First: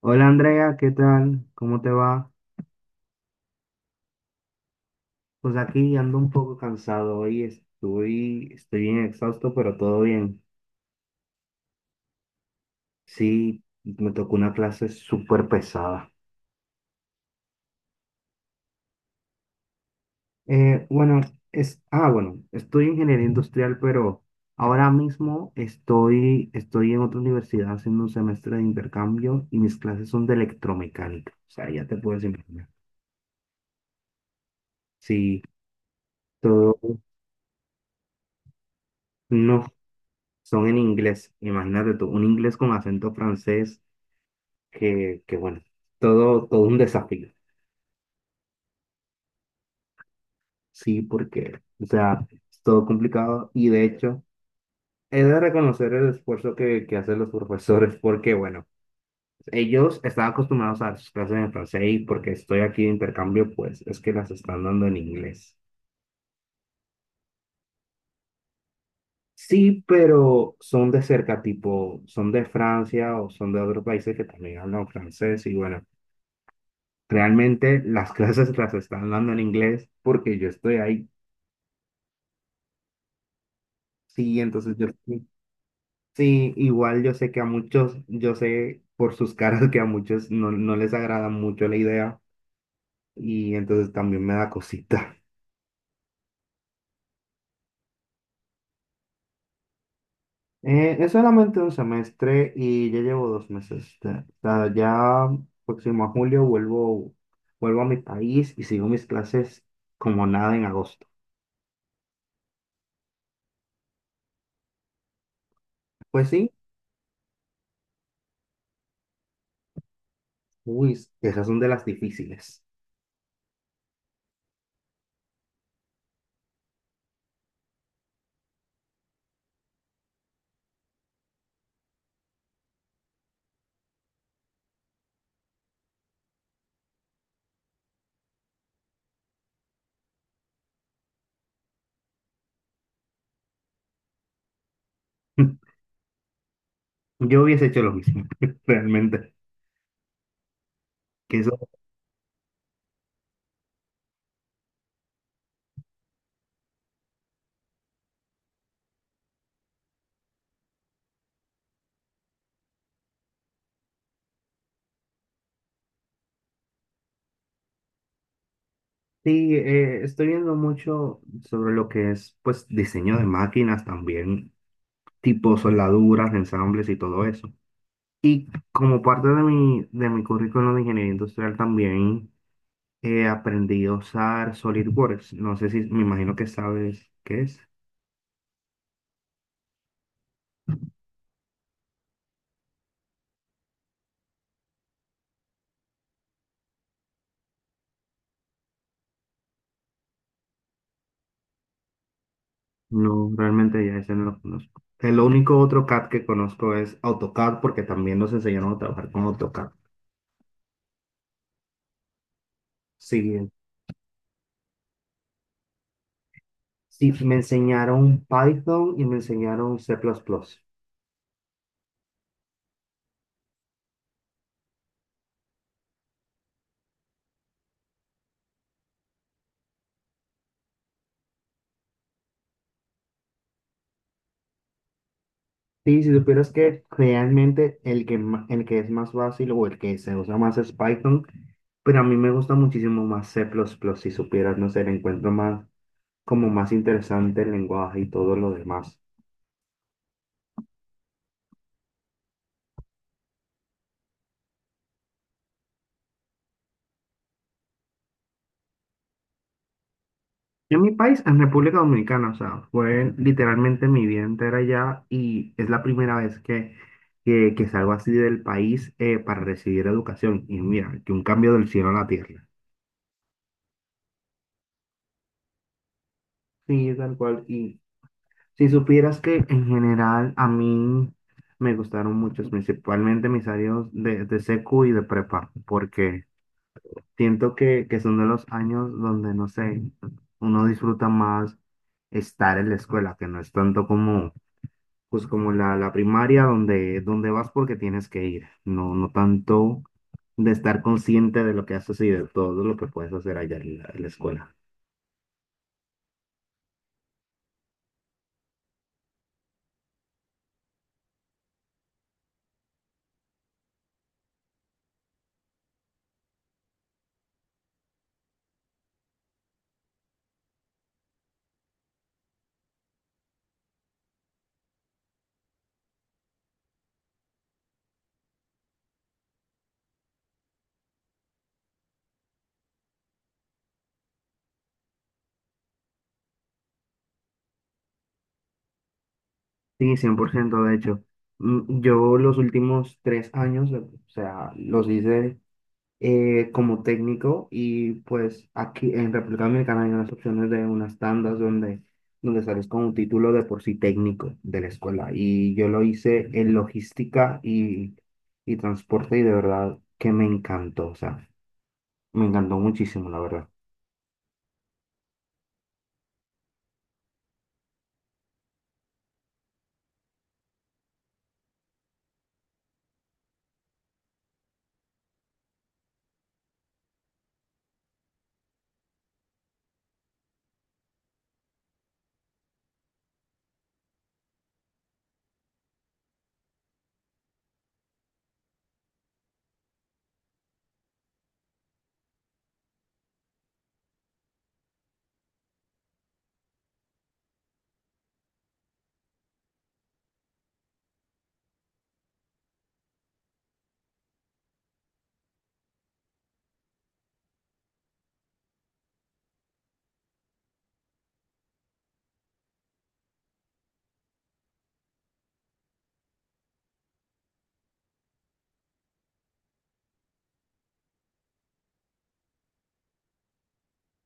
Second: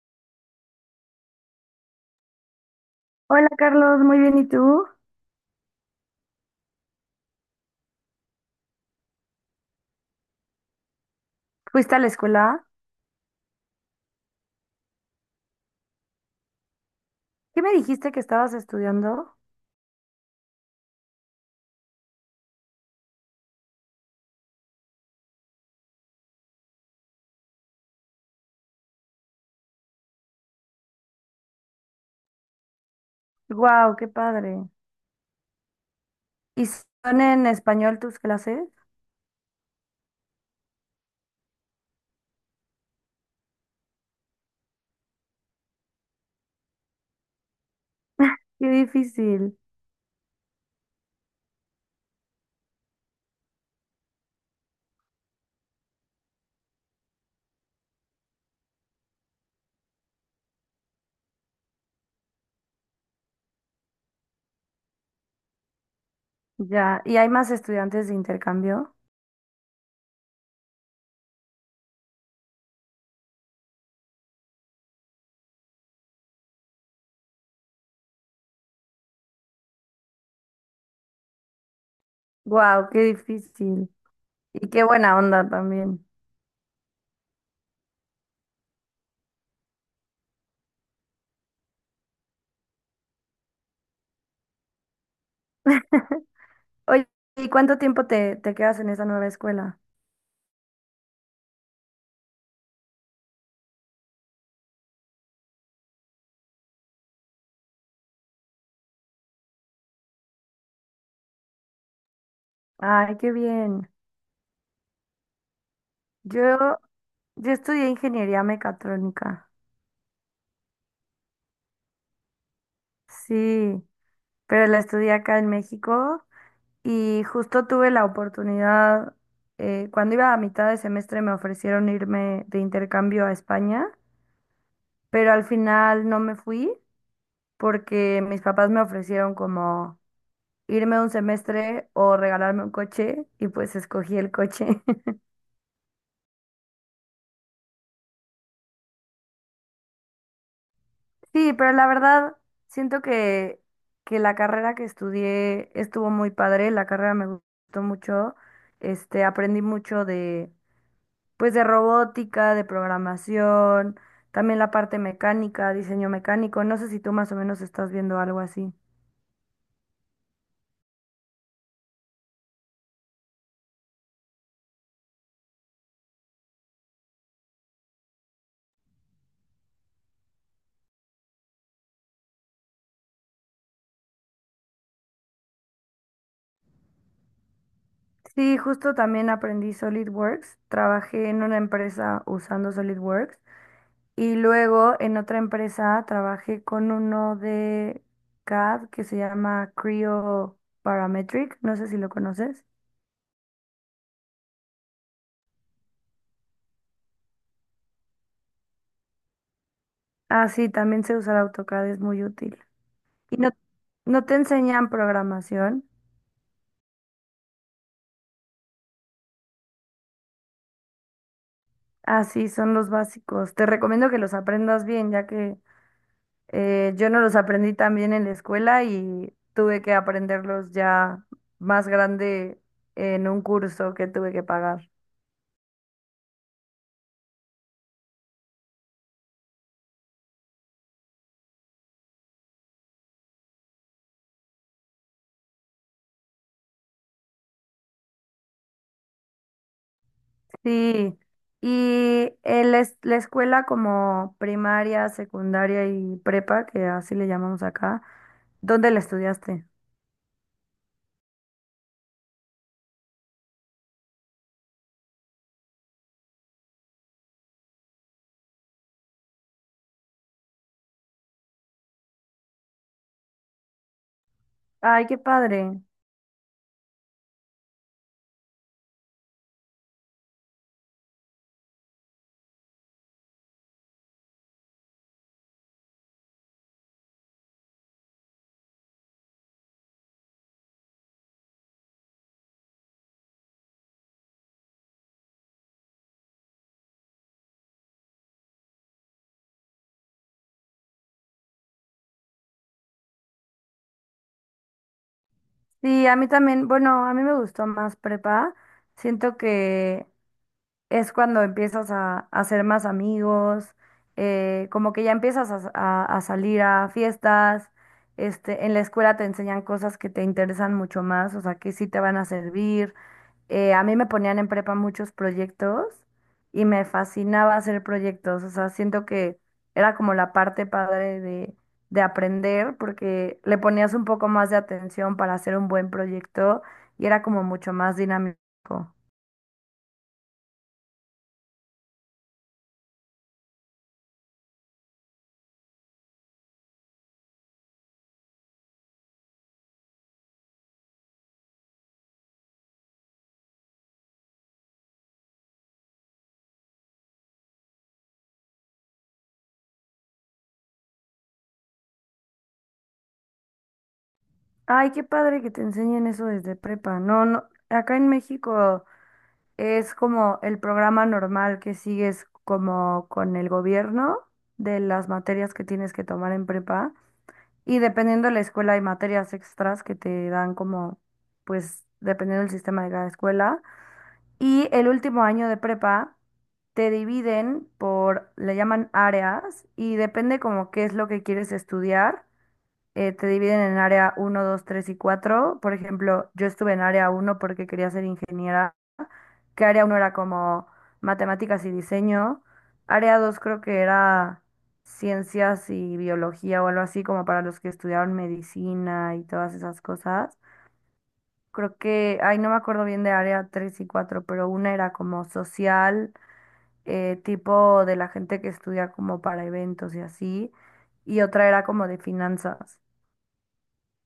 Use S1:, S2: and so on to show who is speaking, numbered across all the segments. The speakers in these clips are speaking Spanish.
S1: Hola Andrea, ¿qué tal? ¿Cómo te va?
S2: Hola Carlos, muy bien, ¿y tú?
S1: Pues aquí ando un poco cansado hoy, estoy bien exhausto, pero todo bien.
S2: ¿Fuiste a la escuela?
S1: Sí, me tocó una clase súper pesada.
S2: ¿Qué me dijiste que estabas estudiando?
S1: Bueno, ah, bueno, estoy en ingeniería industrial, pero ahora mismo estoy en otra universidad haciendo un semestre de intercambio y mis clases son de electromecánica. O sea, ya te puedes imaginar.
S2: ¡Wow, qué padre!
S1: Sí,
S2: ¿Y
S1: todo,
S2: son en español tus clases?
S1: no, son en inglés. Imagínate tú, un inglés con acento francés que bueno, todo un desafío,
S2: ¡Qué difícil!
S1: sí, porque, o sea, es todo complicado y de hecho, he de reconocer el esfuerzo que hacen los profesores porque, bueno, ellos están acostumbrados a sus clases en francés y porque estoy aquí de intercambio, pues es que las están dando en inglés.
S2: Ya, ¿y hay más estudiantes de intercambio?
S1: Sí, pero son de cerca, tipo, son de Francia o son de otros países que también hablan francés y bueno, realmente las clases las están dando en inglés porque yo estoy ahí.
S2: ¡Wow, qué difícil!
S1: Sí,
S2: Y
S1: entonces
S2: qué
S1: yo.
S2: buena onda también.
S1: Sí, igual yo sé que a muchos, yo sé por sus caras que a muchos no, no les agrada mucho la idea y entonces también me da cosita.
S2: Oye, ¿y cuánto tiempo te quedas en esa nueva escuela?
S1: Es solamente un semestre y ya llevo 2 meses. O sea, ya próximo a julio vuelvo, vuelvo a mi país y sigo mis clases como nada en agosto.
S2: ¡Ay, qué bien!
S1: Pues sí,
S2: Yo, yo estudié ingeniería mecatrónica.
S1: uy, esas son de las difíciles.
S2: Sí, pero la estudié acá en México. Y justo tuve la oportunidad, cuando iba a mitad de semestre me ofrecieron irme de intercambio a España, pero al final no me fui porque mis papás me ofrecieron como irme un semestre o regalarme un coche y pues escogí el coche.
S1: Yo hubiese hecho lo mismo, realmente. Que
S2: Sí,
S1: eso.
S2: pero la verdad siento que la carrera que estudié estuvo muy padre, la carrera me gustó mucho, aprendí mucho de pues de robótica, de programación, también la parte mecánica, diseño mecánico. No sé si tú más o menos estás viendo algo así.
S1: Sí, estoy viendo mucho sobre lo que es, pues, diseño de máquinas también, tipo soldaduras, ensambles y todo eso. Y como parte de mi currículum de ingeniería industrial también aprendí a usar SolidWorks. No sé si, me imagino que sabes qué es.
S2: Sí, justo también aprendí SolidWorks. Trabajé en una empresa usando SolidWorks y luego en otra empresa trabajé con uno de CAD que se llama Creo Parametric. No sé si lo conoces.
S1: No, realmente ya ese no lo conozco. El único otro CAD que conozco es AutoCAD porque también nos enseñaron a trabajar con AutoCAD.
S2: Ah, sí, también sé usar AutoCAD, es muy útil.
S1: Sí.
S2: Y no, no te enseñan programación.
S1: Sí, me enseñaron Python y me enseñaron C++.
S2: Así son los básicos. Te recomiendo que los aprendas bien, ya que yo no los aprendí tan bien en la escuela y tuve que aprenderlos ya más grande en un curso que tuve que pagar.
S1: Sí, si supieras que realmente el que, el que es más fácil o el que se usa más es Python, pero a mí me gusta muchísimo más C++, si supieras, no sé, le encuentro más, como más interesante el lenguaje y todo lo demás.
S2: Sí, y la escuela como primaria, secundaria y prepa, que así le llamamos acá, ¿dónde la estudiaste?
S1: En mi país, en República Dominicana, o sea, fue literalmente mi vida entera allá y es la primera vez que salgo así del país para recibir educación. Y mira, que un cambio del cielo a la tierra.
S2: Ay, qué padre.
S1: Sí, tal cual. Si supieras que en general a mí me gustaron muchos, principalmente mis años de secu y de prepa, porque siento que son de los años donde, no sé, uno disfruta más estar en la escuela, que no es tanto como, pues como la primaria donde vas porque tienes que ir, no, no tanto de estar consciente de lo que haces y de todo lo que puedes hacer allá en la escuela.
S2: Sí, a mí también, bueno, a mí me gustó más prepa. Siento que es cuando empiezas a hacer más amigos, como que ya empiezas a salir a fiestas, en la escuela te enseñan cosas que te interesan mucho más, o sea, que sí te van a servir. A mí me ponían en prepa muchos proyectos y me fascinaba hacer proyectos, o sea, siento que era como la parte padre de aprender porque le ponías un poco más de atención para hacer un buen proyecto y era como mucho más dinámico.
S1: Sí, 100% de hecho. Mm. Yo los últimos 3 años, o sea, los hice como técnico y pues aquí en República Dominicana hay unas opciones de unas tandas donde, donde sales con un título de por sí técnico de la escuela. Y yo lo hice en logística y transporte y de verdad que me encantó, o sea, me encantó muchísimo, la verdad.
S2: Ay, qué padre que te enseñen eso desde prepa. No, no, acá en México es como el programa normal que sigues como con el gobierno de las materias que tienes que tomar en prepa. Y dependiendo de la escuela hay materias extras que te dan como, pues, dependiendo del sistema de cada escuela. Y el último año de prepa te dividen por, le llaman áreas y depende como qué es lo que quieres estudiar, te dividen en área uno 2 3 y cuatro. Por ejemplo, yo estuve en área uno porque quería ser ingeniera, que área uno era como matemáticas y diseño. Área 2 creo que era ciencias y biología o algo así, como para los que estudiaron medicina y todas esas cosas. Creo que, ay, no me acuerdo bien de área 3 y cuatro, pero una era como social, tipo de la gente que estudia como para eventos y así, y otra era como de finanzas.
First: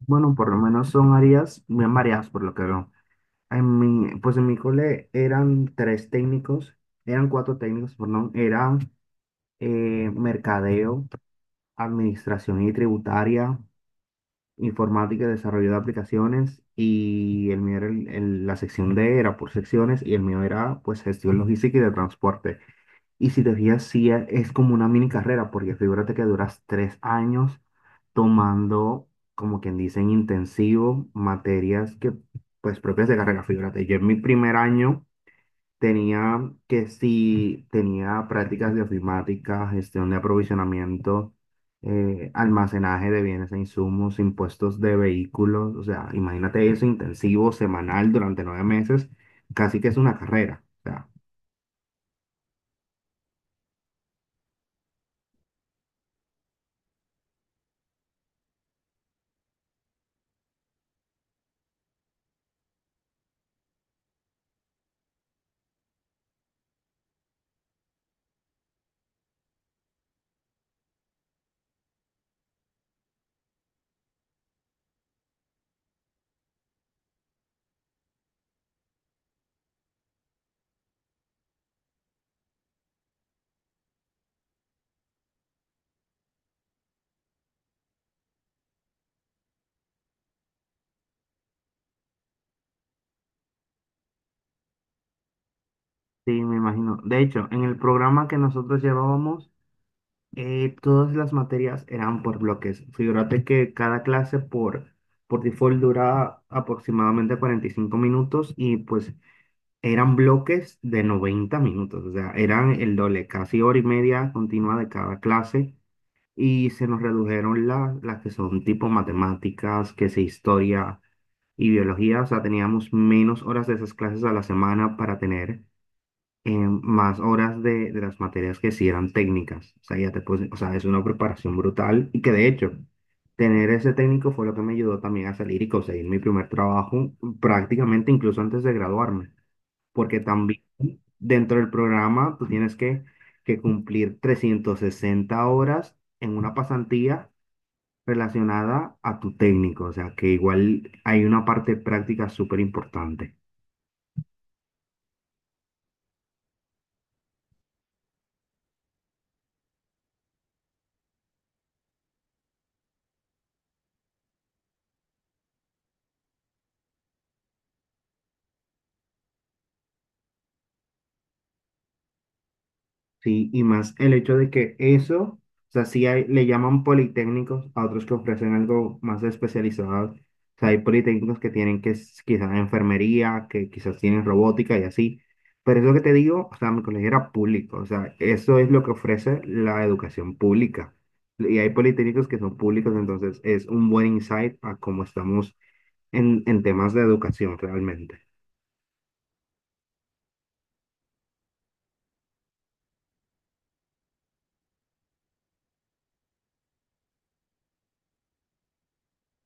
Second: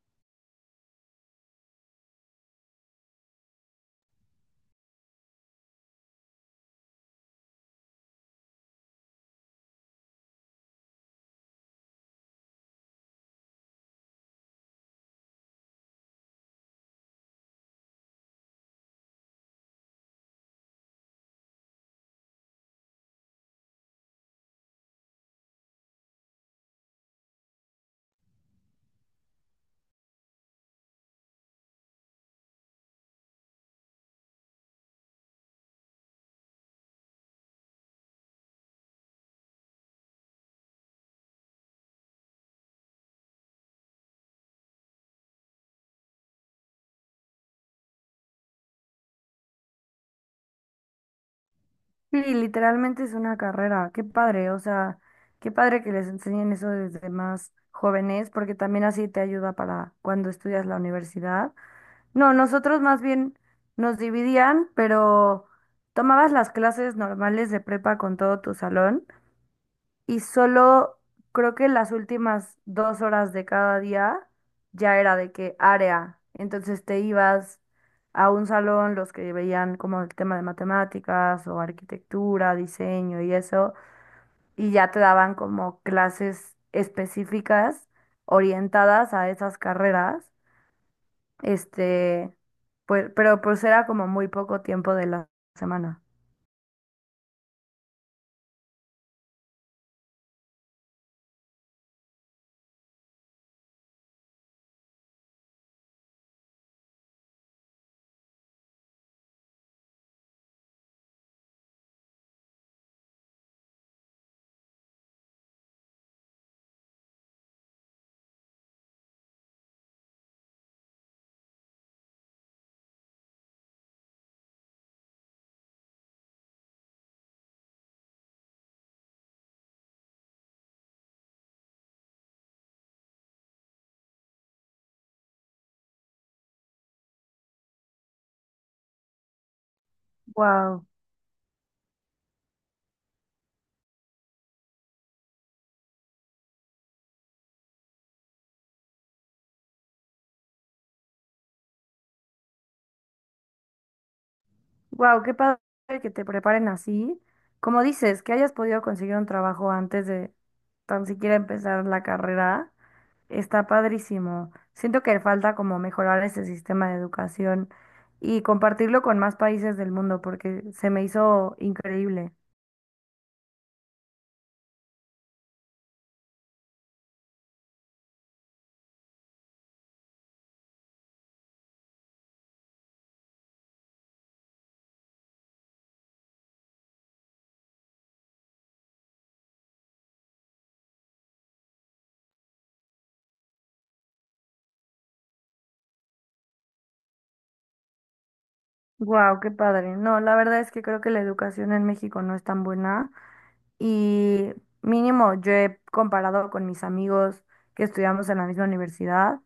S1: Bueno, por lo menos son áreas bien variadas por lo que veo. Pues en mi cole eran tres técnicos, eran cuatro técnicos, perdón, eran mercadeo, administración y tributaria, informática y desarrollo de aplicaciones, y el mío era la sección D, era por secciones, y el mío era pues gestión logística y de transporte. Y si te fijas, sí es como una mini carrera, porque figúrate que duras 3 años tomando, como quien dice, en intensivo materias que pues propias de carrera, figúrate, yo en mi primer año tenía que si tenía prácticas de ofimática, gestión de aprovisionamiento, almacenaje de bienes e insumos, impuestos de vehículos, o sea, imagínate eso intensivo, semanal, durante 9 meses, casi que es una carrera, o sea.
S2: Sí, literalmente es una carrera. Qué padre, o sea, qué padre que les enseñen eso desde más jóvenes, porque también así te ayuda para cuando estudias la universidad. No, nosotros más bien nos dividían, pero tomabas las clases normales de prepa con todo tu salón y solo creo que las últimas dos horas de cada día ya era de qué área. Entonces te ibas a un salón, los que veían como el tema de matemáticas o arquitectura, diseño y eso, y ya te daban como clases específicas orientadas a esas carreras. Este, pues, pero pues era como muy poco tiempo de la semana.
S1: Sí, me imagino. De hecho, en el programa que nosotros llevábamos, todas las materias eran por bloques. Figúrate que cada clase por default dura aproximadamente 45 minutos y pues eran bloques de 90 minutos, o sea, eran el doble, casi hora y media continua de cada clase y se nos redujeron las que son tipo matemáticas, que sea historia y biología, o sea, teníamos menos horas de esas clases a la semana para tener eh, más horas de las materias que sí eran técnicas, o sea, ya te puedes, o sea, es una preparación brutal y que de hecho, tener ese técnico fue lo que me ayudó también a salir y conseguir mi primer trabajo prácticamente incluso antes de graduarme porque también
S2: Wow.
S1: dentro del programa tú tienes que cumplir 360 horas en una pasantía relacionada a tu técnico, o sea que igual hay una parte práctica súper importante.
S2: Wow, qué padre que te preparen así. Como dices, que hayas podido conseguir un trabajo antes de tan siquiera empezar la carrera, está padrísimo. Siento que falta como mejorar ese sistema de educación y compartirlo con más países del mundo porque se me hizo increíble.
S1: Sí, y más el hecho de que eso, o sea, sí le llaman politécnicos a otros que ofrecen algo más especializado. O sea, hay politécnicos que tienen que quizás enfermería, que quizás tienen robótica y así. Pero eso que te digo, o sea, mi colegio era público. O sea, eso es lo que ofrece la educación pública. Y hay politécnicos que son públicos, entonces es un buen insight a cómo estamos en temas de educación realmente.
S2: Wow, qué padre. No, la verdad es que creo que la educación en México no es tan buena y mínimo yo he comparado con mis amigos que estudiamos en la misma universidad.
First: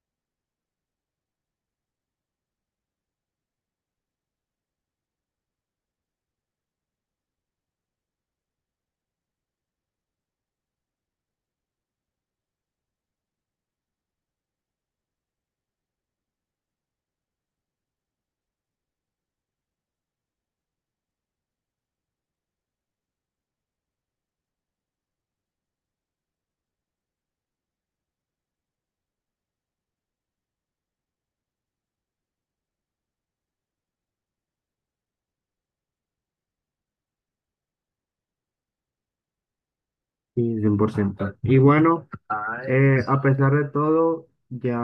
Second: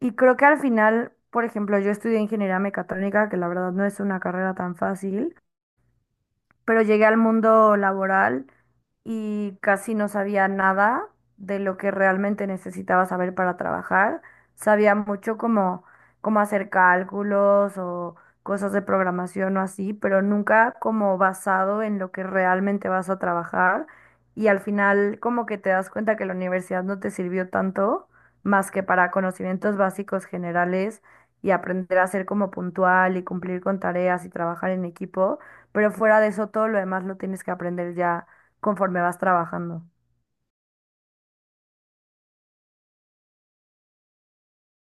S2: Y creo que al final, por ejemplo, yo estudié ingeniería mecatrónica, que la verdad no es una carrera tan fácil, pero llegué al mundo laboral y casi no sabía nada de lo que realmente necesitaba saber para trabajar. Sabía mucho como cómo hacer cálculos o cosas de programación o así, pero nunca como basado en lo que realmente vas a trabajar. Y al final como que te das cuenta que la universidad no te sirvió tanto más que para conocimientos básicos generales y aprender a ser como puntual y cumplir con tareas y trabajar en equipo, pero fuera de eso, todo lo demás lo tienes que aprender ya conforme vas trabajando.
S1: Sí, cien por ciento. Y bueno, a pesar de todo, ya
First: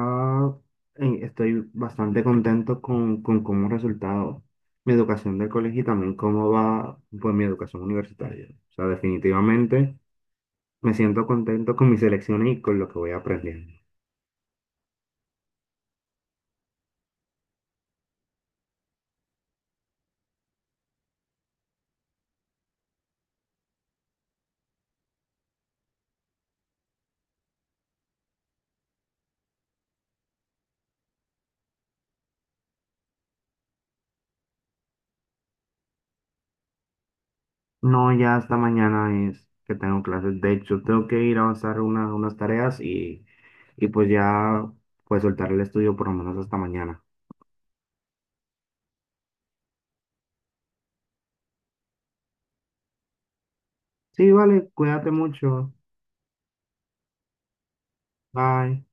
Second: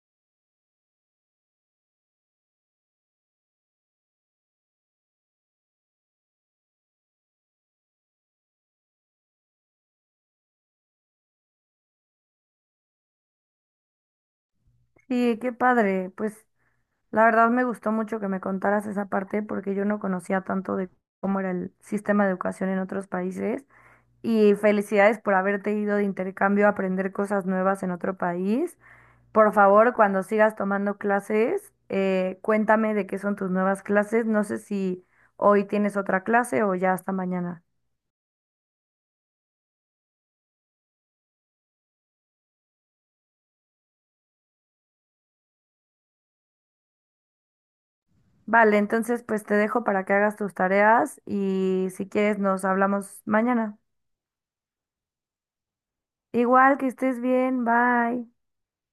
S1: estoy bastante contento con cómo ha resultado mi educación del colegio y también cómo va pues, mi educación universitaria. O sea, definitivamente me siento contento con mis elecciones y con lo que voy aprendiendo.
S2: Sí, qué padre. Pues la verdad me gustó mucho que me contaras esa parte porque yo no conocía tanto de cómo era el sistema de educación en otros países. Y felicidades por haberte ido de intercambio a aprender cosas nuevas en otro país. Por favor, cuando sigas tomando clases, cuéntame de qué son tus nuevas clases. No sé si hoy tienes otra clase o ya hasta mañana.
S1: No, ya hasta mañana es que tengo clases. De hecho, tengo que ir a avanzar unas tareas y pues ya pues soltar el estudio por lo menos hasta mañana.
S2: Vale, entonces pues te dejo para que hagas tus tareas y si quieres nos hablamos mañana.
S1: Sí, vale, cuídate mucho.
S2: Igual que estés bien, bye.
S1: Bye.